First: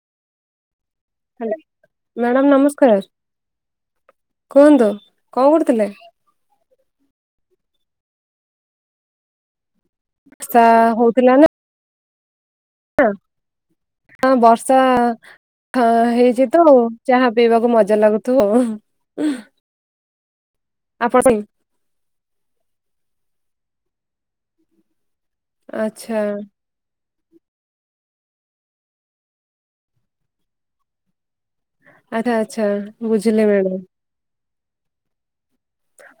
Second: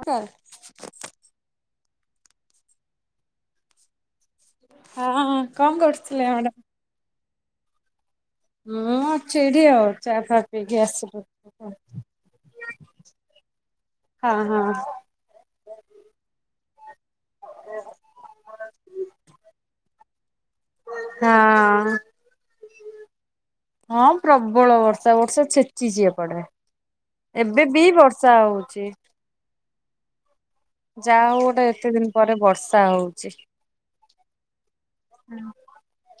ହ hello madam ନମସ୍କାର। ହଁ କଣ କରୁଥିଲେ ମଡ ହୁଁ ଅଛି ଏଠି ଆଉ। ଚା ଫା ପିଇକି ଆସିଲୁ। ହଁ ହଁ ବର୍ଷା ହେଇଛି। [unintelligible] ଚାହା ପିଇବାକୁ ମଜା ଲାଗୁଥିବ। ଆପଣ ପାଇଁ ହଁ। ହଁ ପ୍ରବଳ ବର୍ଷ ବର୍ଷ ଛେଚିଚି ଆଚ୍ଛା ଏପଟେ। ଏବେ ବି ବର୍ଷା ହଉଚି। ଯା ହଉ ଗୋଟେ। ଏତେ ଦିନ ପରେ ଆଛା ଆଚ୍ଛା ବର୍ଷା ହଉଛି। ବୁଝିଲେ ମ୍ୟାଡାମ।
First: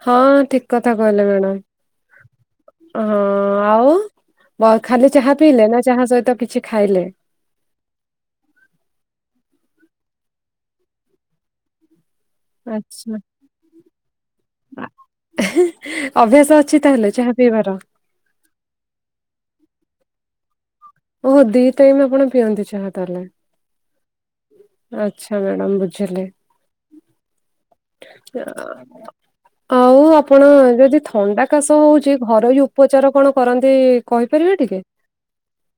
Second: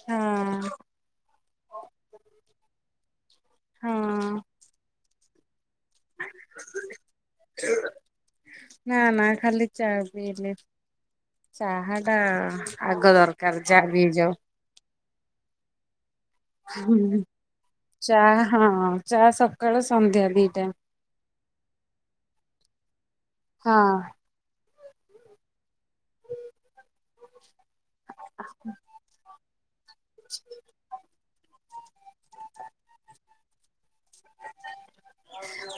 ହଁ ଠିକ କଥା କହିଲେ ମ୍ୟାଡାମ। ହଁ। ହଁ ଆଉ ଖାଲି ଚାହା। ପିଇଲେ ନା ଚାହା ସହିତ କିଛି ଖାଇଲେ? ନା ନା ଖାଲି ଚା ପିଇଲି ଚାହା ଚା ଆଗ ଆଚ୍ଛା ଦରକାର ଯା ବି ଯାଉ। [unintelligible] ଅଛି ହ ତାହେଲେ ଚାହା ପିଇବାର ଚା ହଁ ଚା ସବ ସକାଳ ସନ୍ଧ୍ୟା ଦଇଟା। ଓହୋ ଦି ଟାଇମ୍ ଆପଣ ପିଅନ୍ତି ଚାହା ତାହେଲେ। ହଁ। ଆଛା ମ୍ୟାଡାମ ବୁଝିଲି। [unintelligible] ଆଉ ଆପଣ ଯଦି ଥଣ୍ଡା କାଶ ହଉଛି ଘରୋଇ ଉପଚାର କଣ କରନ୍ତି? କହିପାରିବାେ ଟିକେ?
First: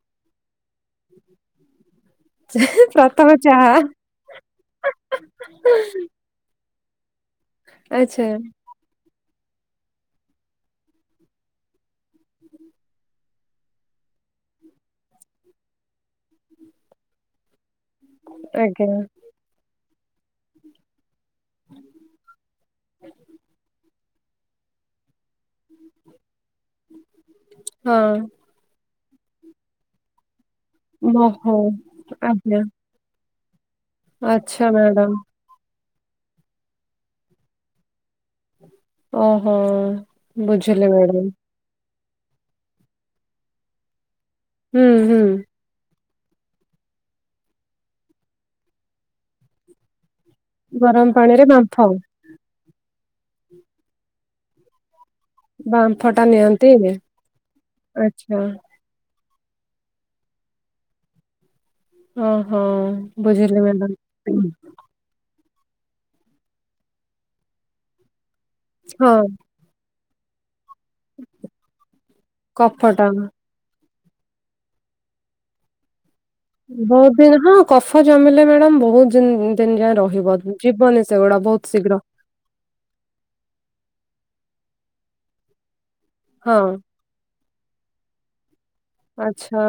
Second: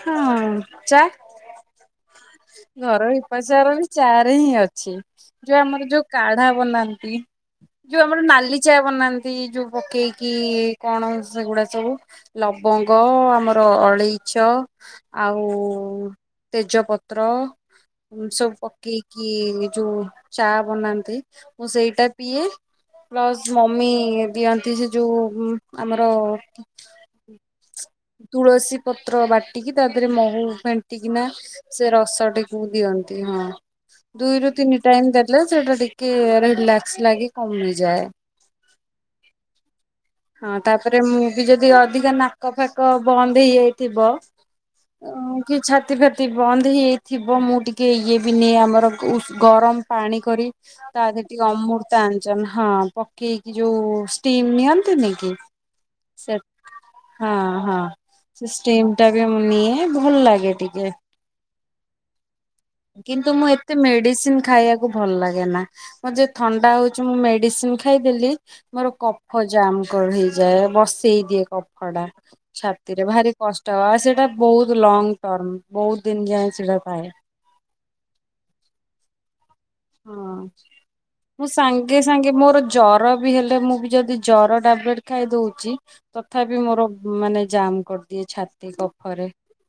ହଁ ଚା ଘରୋଇ ପ୍ରଥମେ ଚାହା ଉପାଚାର ବି ଚାରେ ହିଁ ଅଛି ଯୋଉ ଆମର ଯୋଉ କାଢା ବନାନ୍ତି। ଯୋଉ ଆମର ଆଚ୍ଛା ନାଲି ଚା ବନାନ୍ତି। ସେ ଯୋଉ ପକେଇକି କଣ ସେଗୁଡା ସବୁ ଲବଙ୍ଗ ଆମର ଅଳେଇଚ ଆଉ ତେଜପତ୍ର। [unintelligible] ସବୁ ଆଜ୍ଞା ପକେଇ କିି ଯୋଉ ଚା ବୁନାନ୍ତି ମୁଁ ସେଇଟା ପିଏ ପ୍ଲସ ମମି ବି ଆନ୍ତି ସେ ଯଉ ଆମର ହଁ ତୁଳସୀ ପତ୍ର ବାଟିକି ତା ଦେହରେ ମହୁ ପଣ୍ଟିକନା ଓହୋ। ସେ ଆଜ୍ଞା ରସଟିକୁ ଦିଅନ୍ତି ହଁ। ଦୁଇରୁ ଆଚ୍ଛା ତିନି ଟାଇମ ମ୍ୟାଡାମ ଦେଲେ ସେଟା ଟିକେ ରିଲାସ ଲାଗେ କମି ଯାଏ। ଓହୋ। ହଁ ବୁଝିଲି ତାପରେ ମ୍ୟାଡାମ। ମୁଁ ବି ଯଦି ଅଧିକ ନାକ ଫାକ ବନ୍ଦ ହେଇଯାଇଥିବ। ହୁଁ ହୁଁ। ସେତପତି ବନ୍ଦ ହେଇଥିବ ମୁଁ ଟିକେ ଇଏ ବି ନେଇ ଆମର ଗରମ ପାଣି କରି ତା ଗରମ ଦେହରେ ପାଣିରେ ଟିକେ ବାମ୍ଫ ଅମୃତା ଆଜନ ହଁ। ପକେଇକି ଯୋଉ ଷ୍ଟିମ୍ ନିଅନ ତ ନେଇ ବାମ୍ଫଟା ନିଅନ୍ତି ଆଛା। ମୁ ନିଏ ଭଲ ଲାଗେ ଟିକେ ହଁ। କିନ୍ତୁ ମୁଁ ଏତେ ମେଡିସିନ ଖାଇବାକୁ ଭଲ ଲାଗେ ନା। ମୋ ଯ ଥଣ୍ଡା ହଉଛି ମୁଁ ମେଡିସିନ ଖାଇଦେଲି ମୋର ହଁ କଫ ଜାମ କଢ଼ି ଯଏ। ବସେଇ ଦିଏ କଫ ଟା କଫଟା ଛାତିରେ ଭାରି କଷ୍ଟ ସେଟା ବହୁତ ଲଙ୍ଗ ଟର୍ମ ବହୁତ ଦିନ ଯାଏ ସେଇଟା ବହୁ ଥାଏ। ଦିନ ହଁ। କଫ ଜମିଲେ ମ୍ୟାଡ଼ମ୍ ବହୁତ ଜ ହଁ ମୁଁ ଶୀଘ୍ର ସାଙ୍ଗେ ସାଙ୍ଗେ ମୋର ଜର ବି ହେଲେ ମୁଁ ବି ଯଦି ଜର ଟାବଲେଟ ଖାଇ ଦଉଛି। ହଁ। ତଥାପି ମୋର ମାନେ ଜମ୍ କରିଦି ଛାତ କଫରେ ଆଚ୍ଛା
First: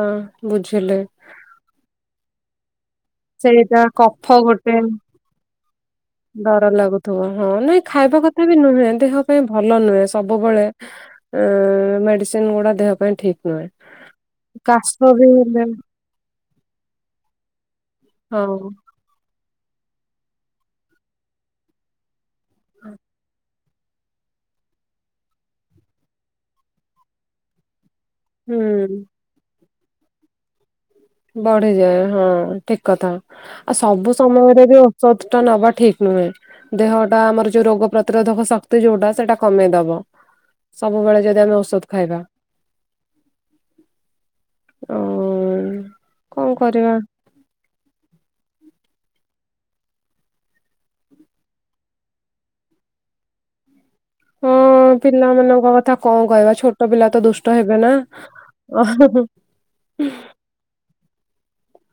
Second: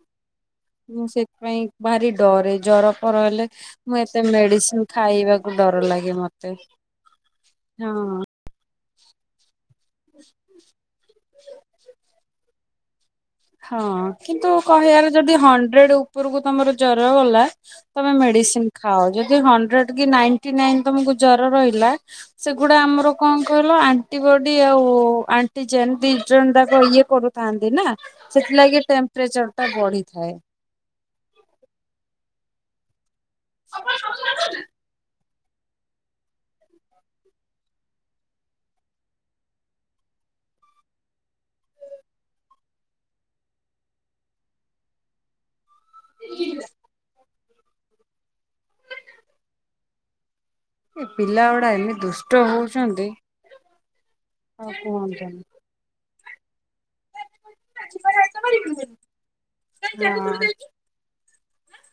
ବୁଝିଲି ମୁ ସେଥିପାଇଁ ଭାରି ଡରେ ଜୋରପ ହେଲେ ସେଇଟା ମୁଁ ଏତେ କଫ ଗୋଟେ ମେଡିସିନ ଖାଇବାକୁ ଡର ଲାଗେ ମତେ ଡର ଲାଗୁଥିବ ହଁ ନାଇଁ ଖାଇବା ହଁ। କଥା ବି ନୁହେଁ ଦେହ ପାଇଁ ଭଲ ନୁହେଁ ସବୁବେଳେ ସେନଗୁଡା ଦେହ ପାଇଁ ଠିକ ନୁହେଁ ହଁ କିନ୍ତୁ କାଶ କହିବାର ବି ଯଦି ହେଲେ ହଣ୍ଡ୍ରେଡ ଉପରକୁ ତମର ଜର ଗଲା ତମେ ହଁ ମେଡିସିନ ଖାଅ ଯଦି ହ- ଯଦି ନାଇଣ୍ଟି ନାଇନ ତମକୁ ଜର ରହିଲା ସେଗୁଡା ଆମର କଣ? କହିଲ ଆଣ୍ଟିବଡି ଆଉ ଆଣ୍ଟିଜେନ ଦିଜନ୍ ଯାକ ଇଏ କରୁଥାନ୍ତି ନା। ସେଥିଲାଗି ହୁଁ ଟେମ୍ପରେଚର ବଢିଥାଏ। ବଢିଯାଏ ହଁ ଠିକ କଥା। ଆଉ ସବୁ ସମୟରେ ବି ଔଷଧ ନବା ଠିକ ନୁହେଁ ଦେହଟା ଆମର ଯୋଉ ରୋଗ ପ୍ରତିରୋଧକ ଶକ୍ତି ଯୋଉଟା ସେଇଟା କମେଇ ଦବ ସବୁବେଳେ ଯଦି ଆମେ ଔଷଧ ଖାଇବା ଓ କଣ କରିବା। ଏ ପିଲା ଗୁଡା ଏମିତି ଦୁଷ୍ଟ ହଉଛନ୍ତି। ହଁ ଆଉ କୁହନ୍ତୁନି ପିଲାମାନଙ୍କ କଥା କଣ କହିବା ଛୋଟ ପିଲା ତ ଦୁଷ୍ଟ ହେବେ ନା।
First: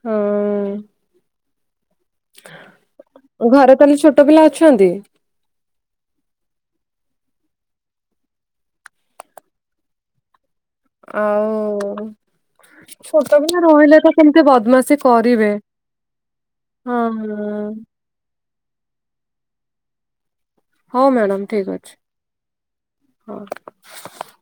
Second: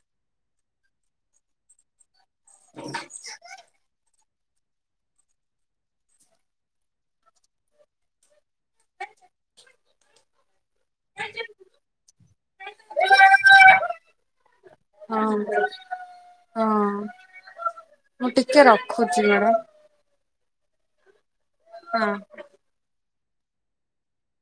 ହଁ। ଘରେ ତାହେଲେ ଛୋଟ ଛୋଟ ପିଲା ଅଛନ୍ତି। ଆଉ ଛୋଟ ପିଲା ରହିଲେ ତ କେମିତି ବଦମାସି ହଁ। କରିବେ ହଁ ହଁ। ମୁଁ ଟିକେ ରଖୁଛି ମ୍ୟାଡ଼ାମ। ହଉ ମ୍ୟାଡ଼ମ୍। ଠିକ ଅଛି। ହଁ।